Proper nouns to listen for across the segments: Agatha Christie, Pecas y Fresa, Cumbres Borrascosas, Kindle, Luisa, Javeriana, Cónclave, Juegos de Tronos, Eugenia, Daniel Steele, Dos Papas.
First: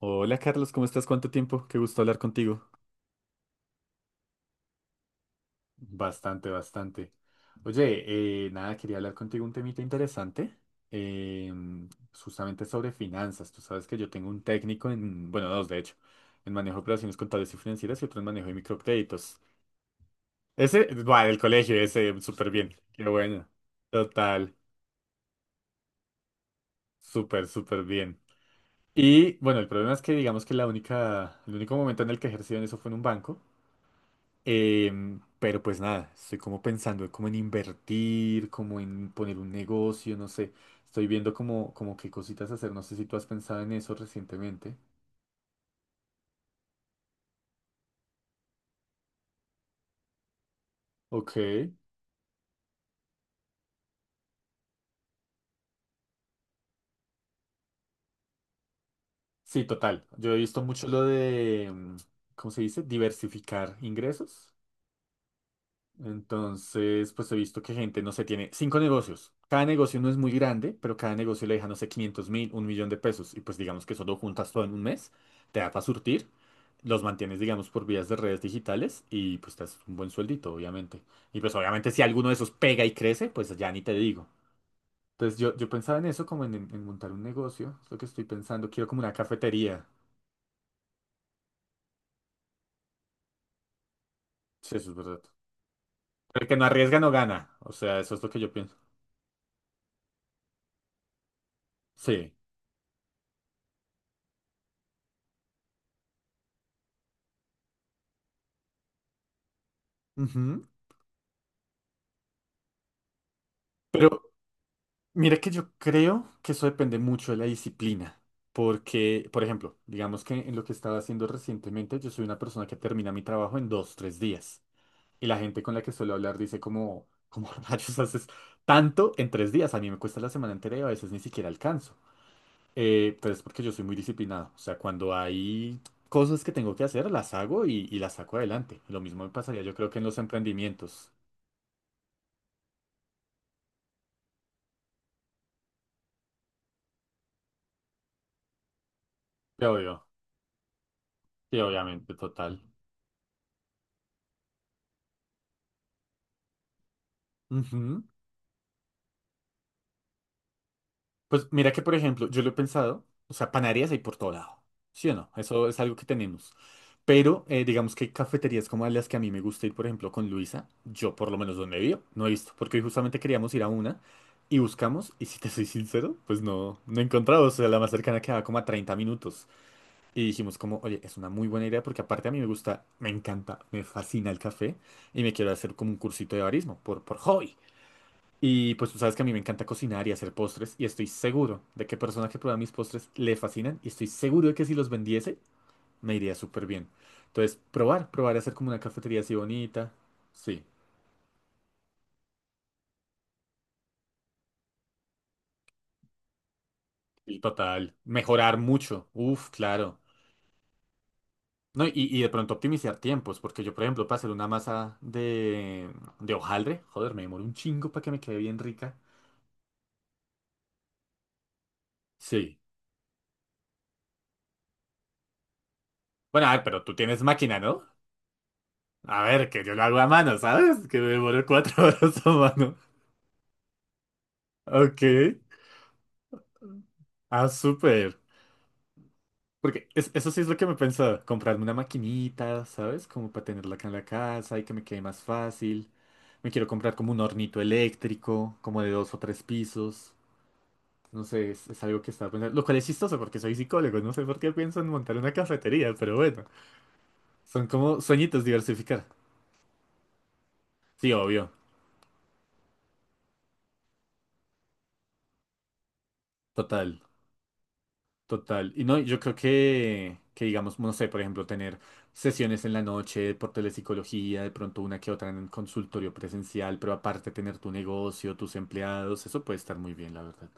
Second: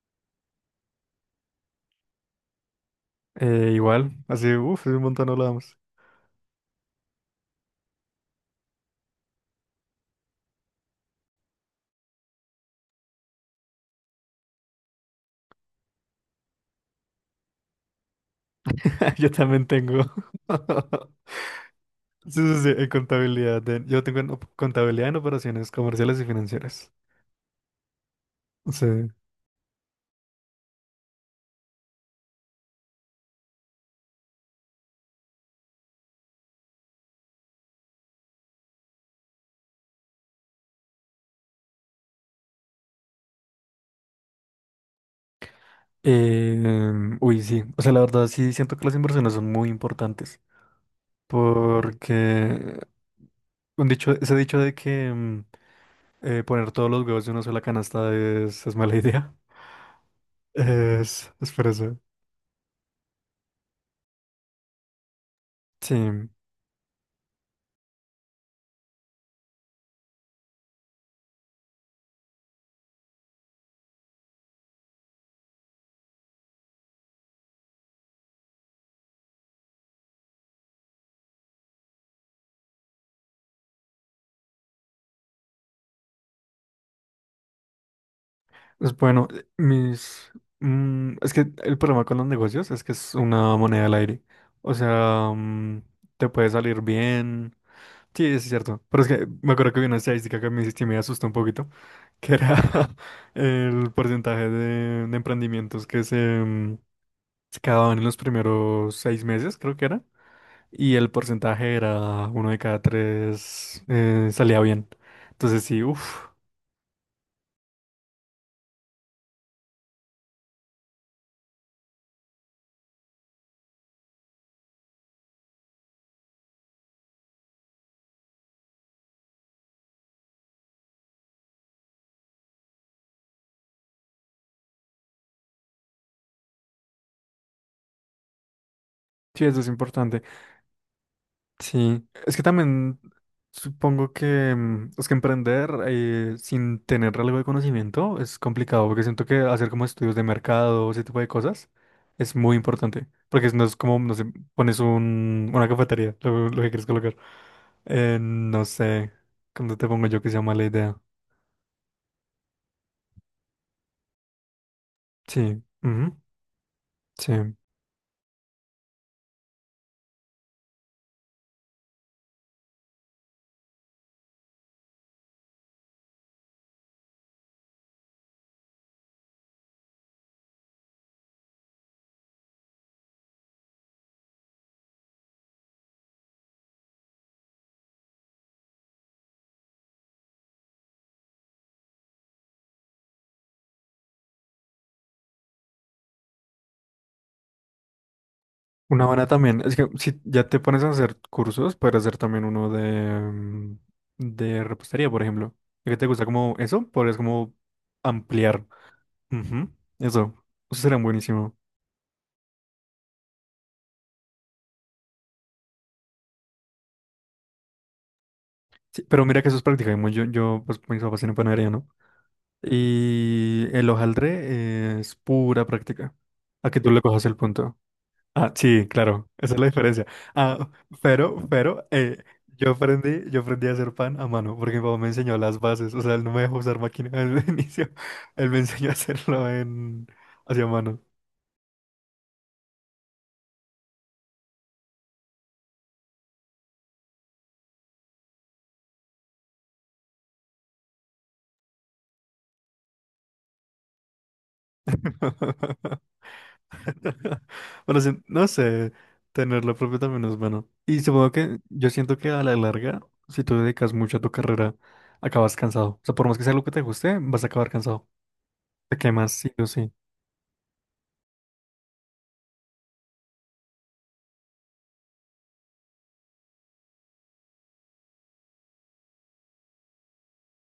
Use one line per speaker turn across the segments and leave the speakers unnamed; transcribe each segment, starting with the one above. Hola Carlos, ¿cómo estás? ¿Cuánto tiempo? Qué gusto hablar contigo.
Igual, así, uff, hace un montón no hablábamos.
Bastante, bastante. Oye, nada, quería hablar contigo un temita interesante, em, justamente sobre finanzas. Tú sabes que yo tengo un técnico en, bueno, dos de hecho, en manejo de operaciones contables y financieras y otro en manejo de
Yo
microcréditos.
también tengo.
Ese, bueno, el colegio, ese,
Sí,
súper
sí, sí,
bien.
en
Qué bueno.
contabilidad. Yo tengo en
Total,
contabilidad en operaciones comerciales y financieras.
súper bien.
Sí.
Y bueno, el problema es que digamos que la única, el único momento en el que ejercí en eso fue en un banco. Pero pues nada, estoy como pensando como en invertir, como en poner un negocio, no sé. Estoy viendo como qué cositas hacer. No sé si tú has pensado en eso recientemente.
Uy, sí. O sea, la verdad, sí siento que las inversiones son muy importantes.
Ok.
Porque un dicho, ese dicho de que poner todos los huevos en una sola canasta es mala idea.
Sí, total. Yo he visto mucho lo
Es por
de,
eso.
¿cómo se dice? Diversificar ingresos.
Sí.
Entonces, pues he visto que gente, no sé, tiene cinco negocios. Cada negocio no es muy grande, pero cada negocio le deja, no sé, 500.000, 1.000.000 de pesos. Y pues digamos que solo juntas todo en un mes, te da para surtir. Los mantienes, digamos, por vías de redes digitales y pues te haces un buen sueldito, obviamente. Y pues obviamente si alguno de esos pega y crece, pues ya ni te digo. Entonces yo pensaba en eso, como en montar un negocio, es lo que estoy pensando, quiero
Pues
como una
bueno,
cafetería.
mis... Es que el problema con los negocios es que es una moneda al aire. O
Sí, eso es verdad.
sea, mm, te puede
El que no
salir
arriesga no gana,
bien.
o sea, eso
Sí,
es lo
es
que yo pienso.
cierto. Pero es que me acuerdo que vi una estadística que me asustó un poquito, que
Sí.
era el porcentaje de emprendimientos se acababan en los primeros seis meses, creo que era.
Ujú.
Y el porcentaje era uno de cada tres
Pero
salía bien.
mira que
Entonces
yo
sí, uff.
creo que eso depende mucho de la disciplina. Porque, por ejemplo, digamos que en lo que estaba haciendo recientemente, yo soy una persona que termina mi trabajo en dos, tres días. Y la gente con la que suelo hablar dice como, ¿cómo rayos haces tanto en tres días? A mí me cuesta la semana entera y a veces ni siquiera alcanzo. Pero es porque yo soy muy disciplinado. O sea, cuando hay cosas que tengo que hacer, las hago y las saco adelante. Lo mismo me
Sí, eso
pasaría
es
yo creo que en los
importante.
emprendimientos.
Sí, es que también supongo que mm, es que emprender sin tener algo de conocimiento es complicado, porque siento que hacer
Te
como
obvio.
estudios de mercado, ese tipo de
Sí,
cosas,
obviamente,
es muy
total.
importante, porque no es como, no sé, pones un, una cafetería, lo que quieres colocar.
Ujú.
No sé, ¿cómo te pongo yo que sea mala idea?
Pues mira que, por ejemplo, yo lo he pensado, o sea, panaderías hay por todo lado, ¿sí o no?
Sí,
Eso es algo que
ujú,
tenemos.
sí.
Pero digamos que cafeterías como las que a mí me gusta ir, por ejemplo, con Luisa, yo por lo menos donde vivo, no he visto, porque hoy justamente queríamos ir a una y buscamos, y si te soy sincero, pues no, no he encontrado, o sea, la más cercana quedaba como a 30 minutos. Y dijimos como, oye, es una muy buena idea porque aparte a mí me gusta, me encanta, me fascina el café y me quiero hacer como un cursito de barismo por hobby. Y pues tú sabes que a mí me encanta cocinar y hacer postres y estoy seguro de que personas que prueban mis postres le fascinan y estoy seguro de que si los vendiese me iría súper bien. Entonces, probar y hacer como una
Una
cafetería
buena
así
también, es que
bonita.
si ya te
Sí,
pones a hacer cursos, puedes hacer también uno de, mm, de repostería, por ejemplo. ¿Y que te gusta como eso? Podrías
y
como
total. Mejorar
ampliar.
mucho. Uf,
Ujú.
claro.
Eso, eso sería buenísimo.
No, y de pronto optimizar tiempos, porque yo, por ejemplo, para hacer una masa de hojaldre, joder, me demoro un chingo para que me quede bien rica.
Sí, pero mira que eso es practicamos. Yo, pues mis papás tienen panadería, ¿no?
Sí.
Y el hojaldre es pura práctica.
Bueno, a ver,
A que
pero
tú
tú
le cojas
tienes
el
máquina,
punto.
¿no?
Ah, sí,
A
claro,
ver,
esa es la
que yo lo hago
diferencia.
a mano,
Ah,
¿sabes? Que me
pero,
demoro
pero,
4 horas a mano.
yo aprendí a hacer pan a mano, porque mi papá
Ok.
me enseñó las bases, o sea, él no me dejó usar máquina al
Ah,
inicio,
súper.
él me enseñó a hacerlo
Porque
en,
es- eso sí es lo
hacia
que me
mano.
pensaba, comprarme una maquinita, ¿sabes? Como para tenerla acá en la casa y que me quede más fácil. Me quiero comprar como un hornito eléctrico, como de dos o tres pisos. No sé, es algo que estaba pensando. Lo cual es chistoso porque soy psicólogo, no sé por qué pienso en montar una cafetería, pero bueno, son
Bueno,
como
sí, no
sueñitos
sé,
diversificar.
tenerlo propio también es bueno. Y
Sí,
supongo
obvio,
que yo siento que a la larga, si tú dedicas mucho a tu carrera, acabas cansado. O sea, por más que sea lo que te
total.
guste, vas a acabar cansado.
Total. Y
Te
no, yo
quemas
creo
sí o sí.
que digamos, no sé, por ejemplo, tener sesiones en la noche por telepsicología, de pronto una que otra en un consultorio presencial, pero aparte tener tu negocio, tus empleados, eso puede estar muy bien, la verdad.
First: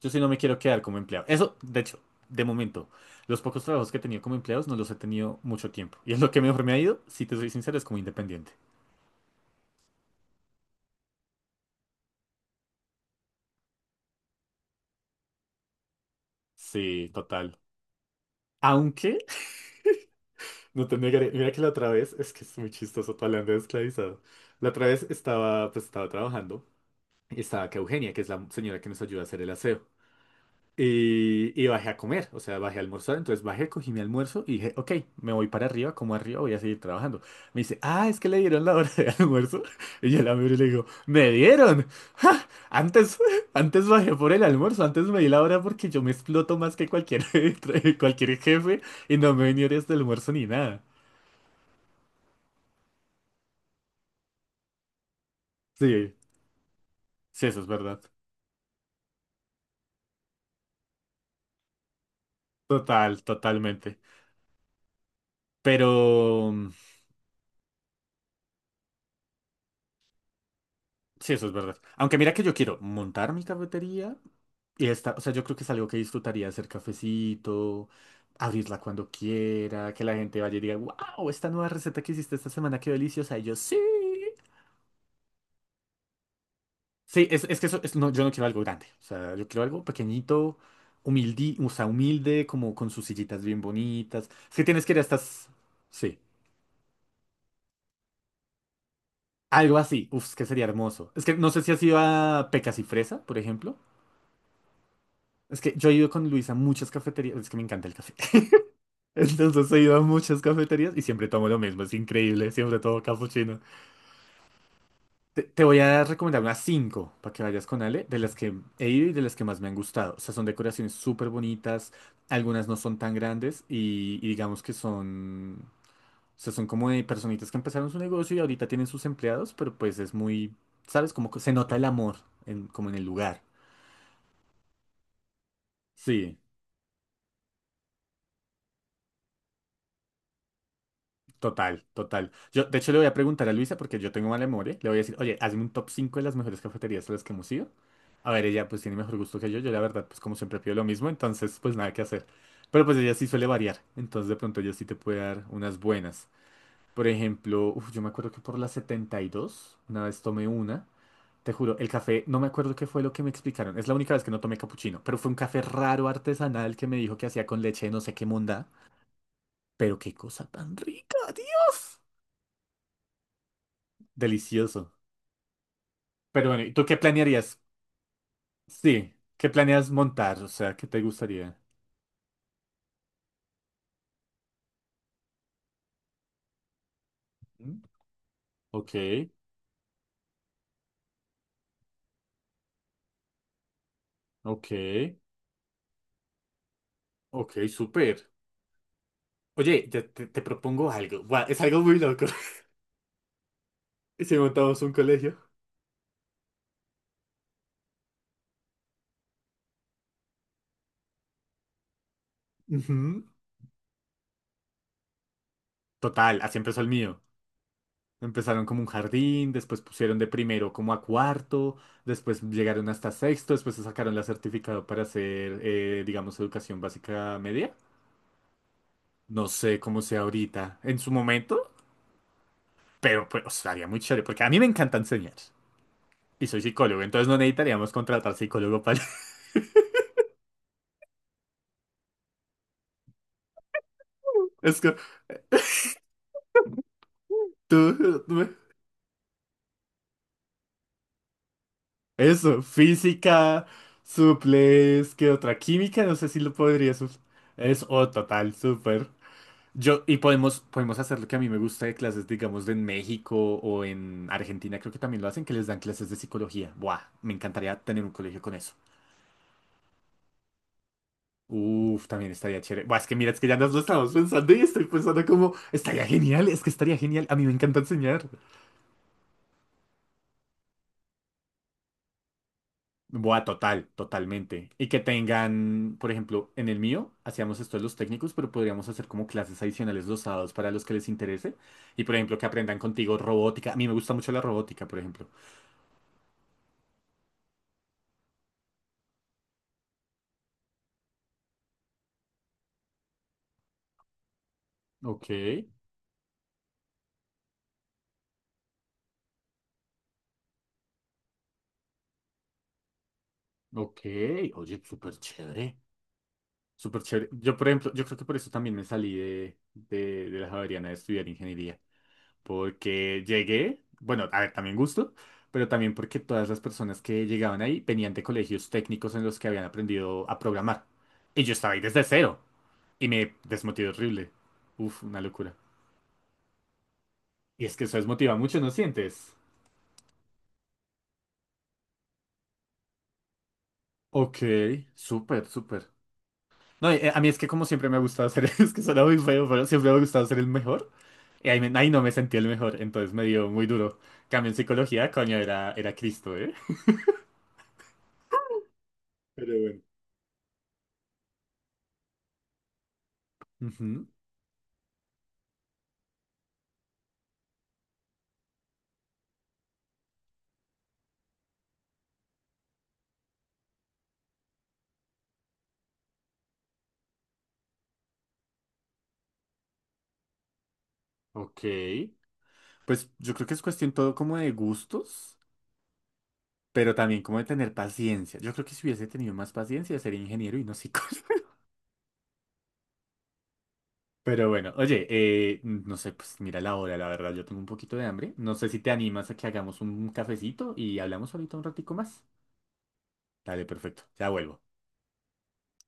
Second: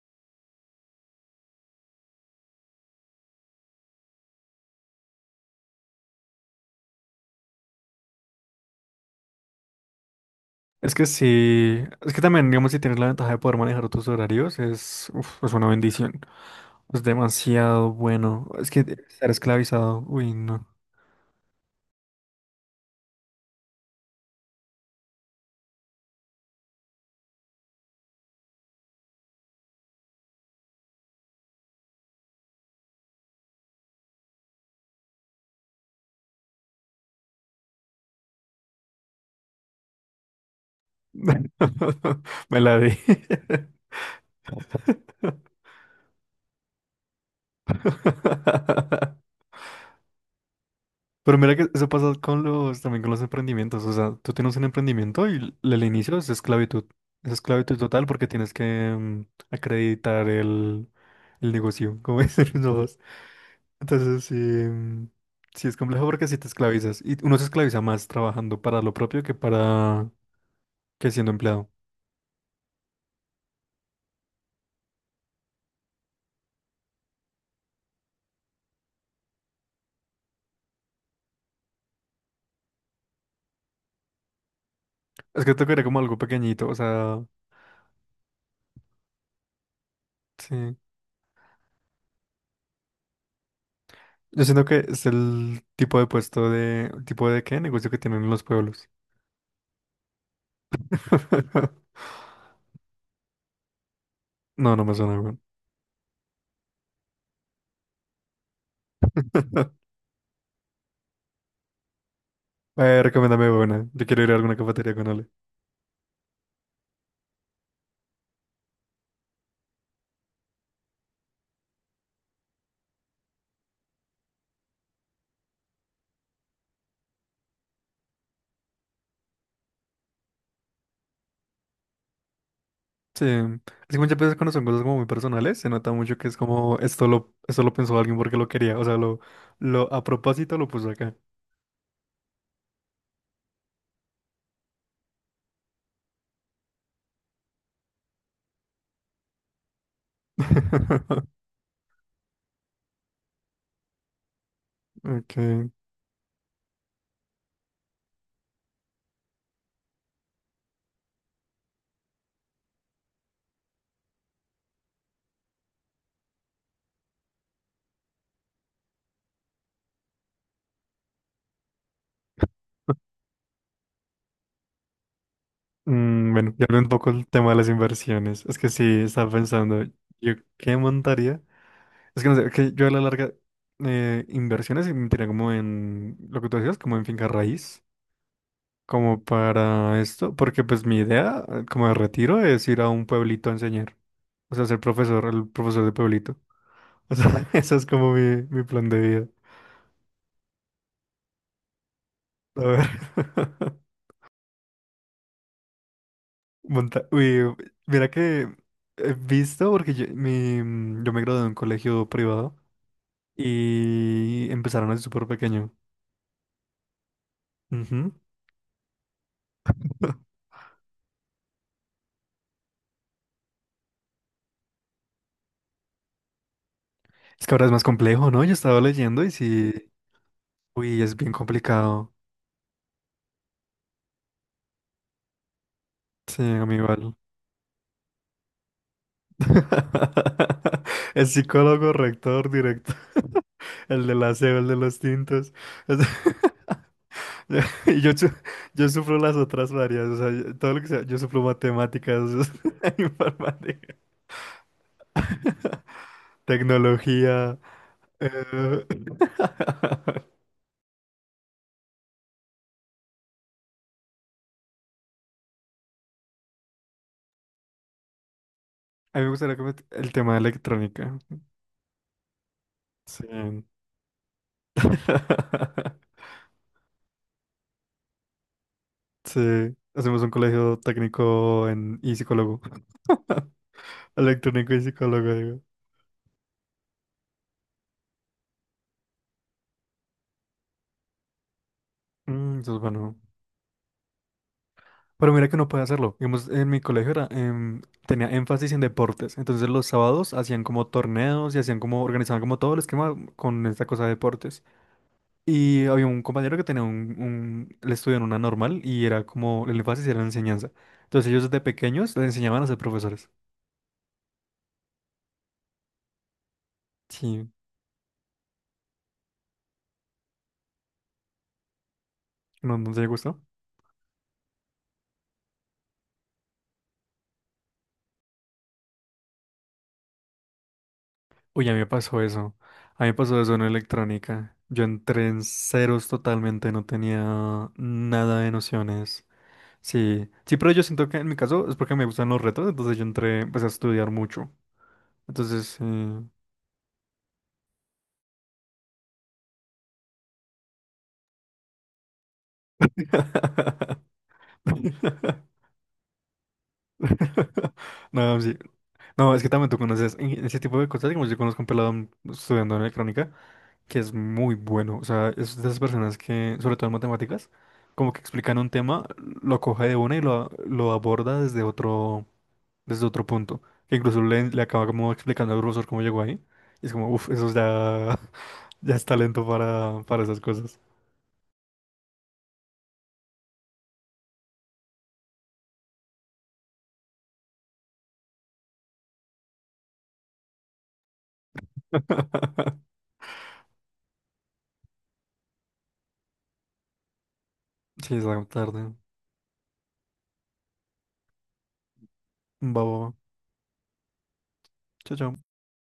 Yo sí no me quiero quedar como empleado. Eso, de hecho, de momento, los pocos trabajos que he tenido como empleados no los he tenido mucho tiempo. Y es lo que mejor me ha ido, si te soy sincero, es como independiente.
Es que sí, es que también, digamos, si tienes la ventaja de poder manejar tus horarios, es, uf, es una bendición. Es
Sí, total.
demasiado bueno. Es que
Aunque,
estar esclavizado, uy, no.
no te negaré, mira que la otra vez, es que es muy chistoso tu hablando de esclavizado. La otra vez estaba, pues estaba trabajando. Estaba acá Eugenia, que es la señora que nos ayuda a hacer el aseo. Y bajé a comer, o sea, bajé a almorzar, entonces bajé, cogí mi almuerzo y dije, ok, me voy para arriba, como arriba voy a seguir trabajando. Me dice, ah, es que le dieron la hora de almuerzo. Y yo la miro y le digo, ¿me dieron? ¡Ja!
Me la di.
Antes, antes bajé por el almuerzo, antes me di la hora porque yo me exploto más que cualquier, cualquier jefe y no me venía de almuerzo ni nada.
Pero mira que eso pasa con los, también con los emprendimientos. O sea, tú tienes un emprendimiento y el
Sí,
inicio es esclavitud. Es
sí, eso es
esclavitud
verdad.
total porque tienes que mm, acreditar el negocio, como dicen los.
Total, totalmente.
Entonces sí, mm, sí es complejo porque si te
Pero...
esclavizas y uno se esclaviza más trabajando para lo propio que para que siendo
Sí, eso es
empleado.
verdad. Aunque mira que yo quiero montar mi cafetería y esta, o sea, yo creo que es algo que disfrutaría hacer cafecito, abrirla cuando quiera, que la gente vaya y diga, wow, esta nueva receta que hiciste esta semana, qué deliciosa. Y yo, sí.
Es que tocaría como algo pequeñito, o sea,
Sí, es que eso, es- no, yo no quiero algo grande. O sea, yo quiero algo pequeñito,
sí.
humilde, o sea, humilde, como con sus sillitas bien bonitas.
Yo
Es que
siento
tienes
que
que ir a
es
estas.
el tipo de
Sí.
puesto de, tipo de qué negocio que tienen en los pueblos.
Algo así. Uf, es que sería hermoso. Es que no sé si has ido a Pecas y Fresa, por ejemplo.
No, no me suena, weón.
Es que yo he ido con Luis a muchas cafeterías, es que me encanta el café. Entonces he ido a muchas cafeterías y siempre tomo lo mismo, es increíble, siempre tomo
Recomiéndame
cappuccino.
buena. Yo quiero ir a alguna cafetería con Ale.
Te voy a recomendar unas cinco para que vayas con Ale, de las que he ido y de las que más me han gustado. O sea, son decoraciones súper bonitas, algunas no son tan grandes y digamos que son, o sea, son como de personitas que empezaron su negocio y ahorita tienen sus empleados, pero pues es muy, ¿sabes? Como que se nota el amor en- como en el
Sí.
lugar.
Así que muchas veces cuando son cosas como muy personales, se nota mucho que es
Sí.
como esto lo pensó alguien porque lo quería. O sea, lo a propósito lo puso acá.
Total, total. Yo, de hecho, le voy a preguntar a Luisa, porque yo tengo mala memoria. Le voy a decir, oye, hazme un top 5 de las mejores cafeterías a las que hemos ido. A ver, ella pues tiene mejor gusto que yo. Yo, la verdad, pues como siempre pido lo mismo, entonces pues nada que hacer. Pero pues ella sí suele variar. Entonces, de pronto ella sí te puede dar
Ok.
unas buenas. Por ejemplo, uf, yo me acuerdo que por la 72 una vez tomé una. Te juro, el café, no me acuerdo qué fue lo que me explicaron. Es la única vez que no tomé capuchino, pero fue un café raro artesanal que me dijo que hacía con leche de no sé qué monda. Pero qué cosa tan rica, Dios. Delicioso.
Mm,
Pero
bueno, y
bueno, ¿y
hablé
tú
un
qué
poco del tema de
planearías?
las inversiones. Es que sí,
Sí,
estaba
¿qué
pensando,
planeas
¿yo
montar? O sea,
qué
¿qué te
montaría?
gustaría?
Es que no sé, que yo a la larga inversiones invertiría como en lo que tú decías, como en finca
¿Mm?
raíz,
Ok,
como para esto, porque pues mi idea como de retiro es ir a un pueblito a enseñar. O sea,
ok,
ser profesor, el profesor de pueblito. O sea,
ok,
eso es como
súper.
mi plan de vida.
Oye, ya te propongo algo. Buah, es algo muy loco.
A ver.
Si montamos un colegio.
Uy, mira que he visto, porque yo, mi, mm, yo me gradué de un colegio privado
Ujú.
y empezaron así súper pequeño.
Total, así empezó el mío.
Ujú.
Empezaron como un jardín, después pusieron de primero como a cuarto, después llegaron hasta sexto, después se sacaron la certificado para hacer, digamos, educación básica
Es que ahora es
media.
más complejo, ¿no? Yo estaba leyendo y
No
sí,
sé cómo sea ahorita. En
uy,
su
es bien
momento.
complicado.
Pero pues estaría muy chévere, porque a mí me encanta enseñar.
Sí,
Y soy
a mí
psicólogo,
igual.
entonces no necesitaríamos contratar psicólogo para...
El psicólogo, rector, director, el del aseo, el de
Es que
los tintos. Y yo,
tú... tú-
yo sufro las otras varias, o sea, todo lo que sea, yo sufro matemáticas,
Eso, física,
informática.
suples, ¿qué otra? Química, no sé si lo podría... sus-
Tecnología.
Es, oh, total,
Eh,
súper. Yo, y podemos, podemos hacer lo que a mí me gusta de clases, digamos, de en México o en Argentina, creo que también lo hacen, que les dan clases de psicología. Buah, me encantaría tener un colegio con eso.
a mí me gustaría el tema de electrónica.
Uf, también estaría chévere. Buah, es que mira, es que ya
Sí.
nos lo estamos pensando y estoy pensando como, estaría genial, es que estaría genial. A mí me encanta enseñar.
Sí. Hacemos un colegio técnico en... y psicólogo.
Buah, total, totalmente.
Electrónico y
Y que
psicólogo, digo.
tengan, por ejemplo, en el mío, hacíamos esto de los técnicos, pero podríamos hacer como clases adicionales los sábados para los que les interese. Y, por ejemplo, que
Mm, eso
aprendan
es
contigo
bueno.
robótica. A mí me gusta mucho la robótica, por ejemplo.
Pero mira que no puede hacerlo. Digamos, en mi colegio era, em, tenía énfasis en deportes. Entonces los sábados hacían como torneos y hacían como, organizaban como todo el esquema con esta cosa de deportes.
Ok,
Y había un compañero que tenía un, él estudió en una normal y era como, el énfasis era la enseñanza. Entonces ellos desde pequeños les enseñaban a ser profesores.
ok. Oye, súper chévere. Súper chévere.
Sí,
Yo, por ejemplo, yo creo que por eso también me salí de la Javeriana de estudiar ingeniería.
¿no, no te
Porque
gustó?
llegué, bueno, a ver, también gusto, pero también porque todas las personas que llegaban ahí venían de colegios técnicos en los que habían aprendido a programar. Y yo
Uy, a
estaba
mí
ahí
me
desde
pasó
cero.
eso. A
Y
mí me
me
pasó eso en
desmotivé horrible.
electrónica. Yo
Uf, una
entré en
locura.
ceros totalmente, no
Y
tenía
es que eso desmotiva
nada de
mucho, ¿no
nociones.
sientes?
Sí, sí, pero yo siento que en mi caso es porque me gustan los retos, entonces yo entré, empecé a estudiar
Ok,
mucho.
súper,
Entonces, sí.
súper. No, a mí es que como siempre me ha gustado ser, es que suena muy feo, pero siempre me ha gustado ser el mejor. Y ahí, me- ahí no me sentí el mejor, entonces me dio muy duro. Cambio en psicología, coño, era Cristo, ¿eh?
No, sí. No, es que
Pero
también tú
bueno.
conoces en ese tipo de cosas, digamos, yo conozco un pelado estudiando en electrónica que
Ujú,
es muy bueno, o sea, es de esas personas que, sobre todo en matemáticas, como que explican un tema, lo coge de una y lo aborda desde otro punto, que incluso le acaba como explicando al profesor cómo llegó ahí, y es como, uff, eso ya, ya es talento para esas cosas.
Ok. Pues yo creo que es cuestión todo como de gustos, pero también como de tener paciencia. Yo creo que si hubiese tenido más paciencia sería ingeniero y no psicólogo. Pero bueno, oye, no sé, pues mira la hora, la verdad, yo tengo un poquito de
Sí, es
hambre. No sé si te
tarde,
animas a que hagamos un cafecito y hablamos ahorita un ratico más.
babo,
Dale, perfecto, ya vuelvo.
chao, chao.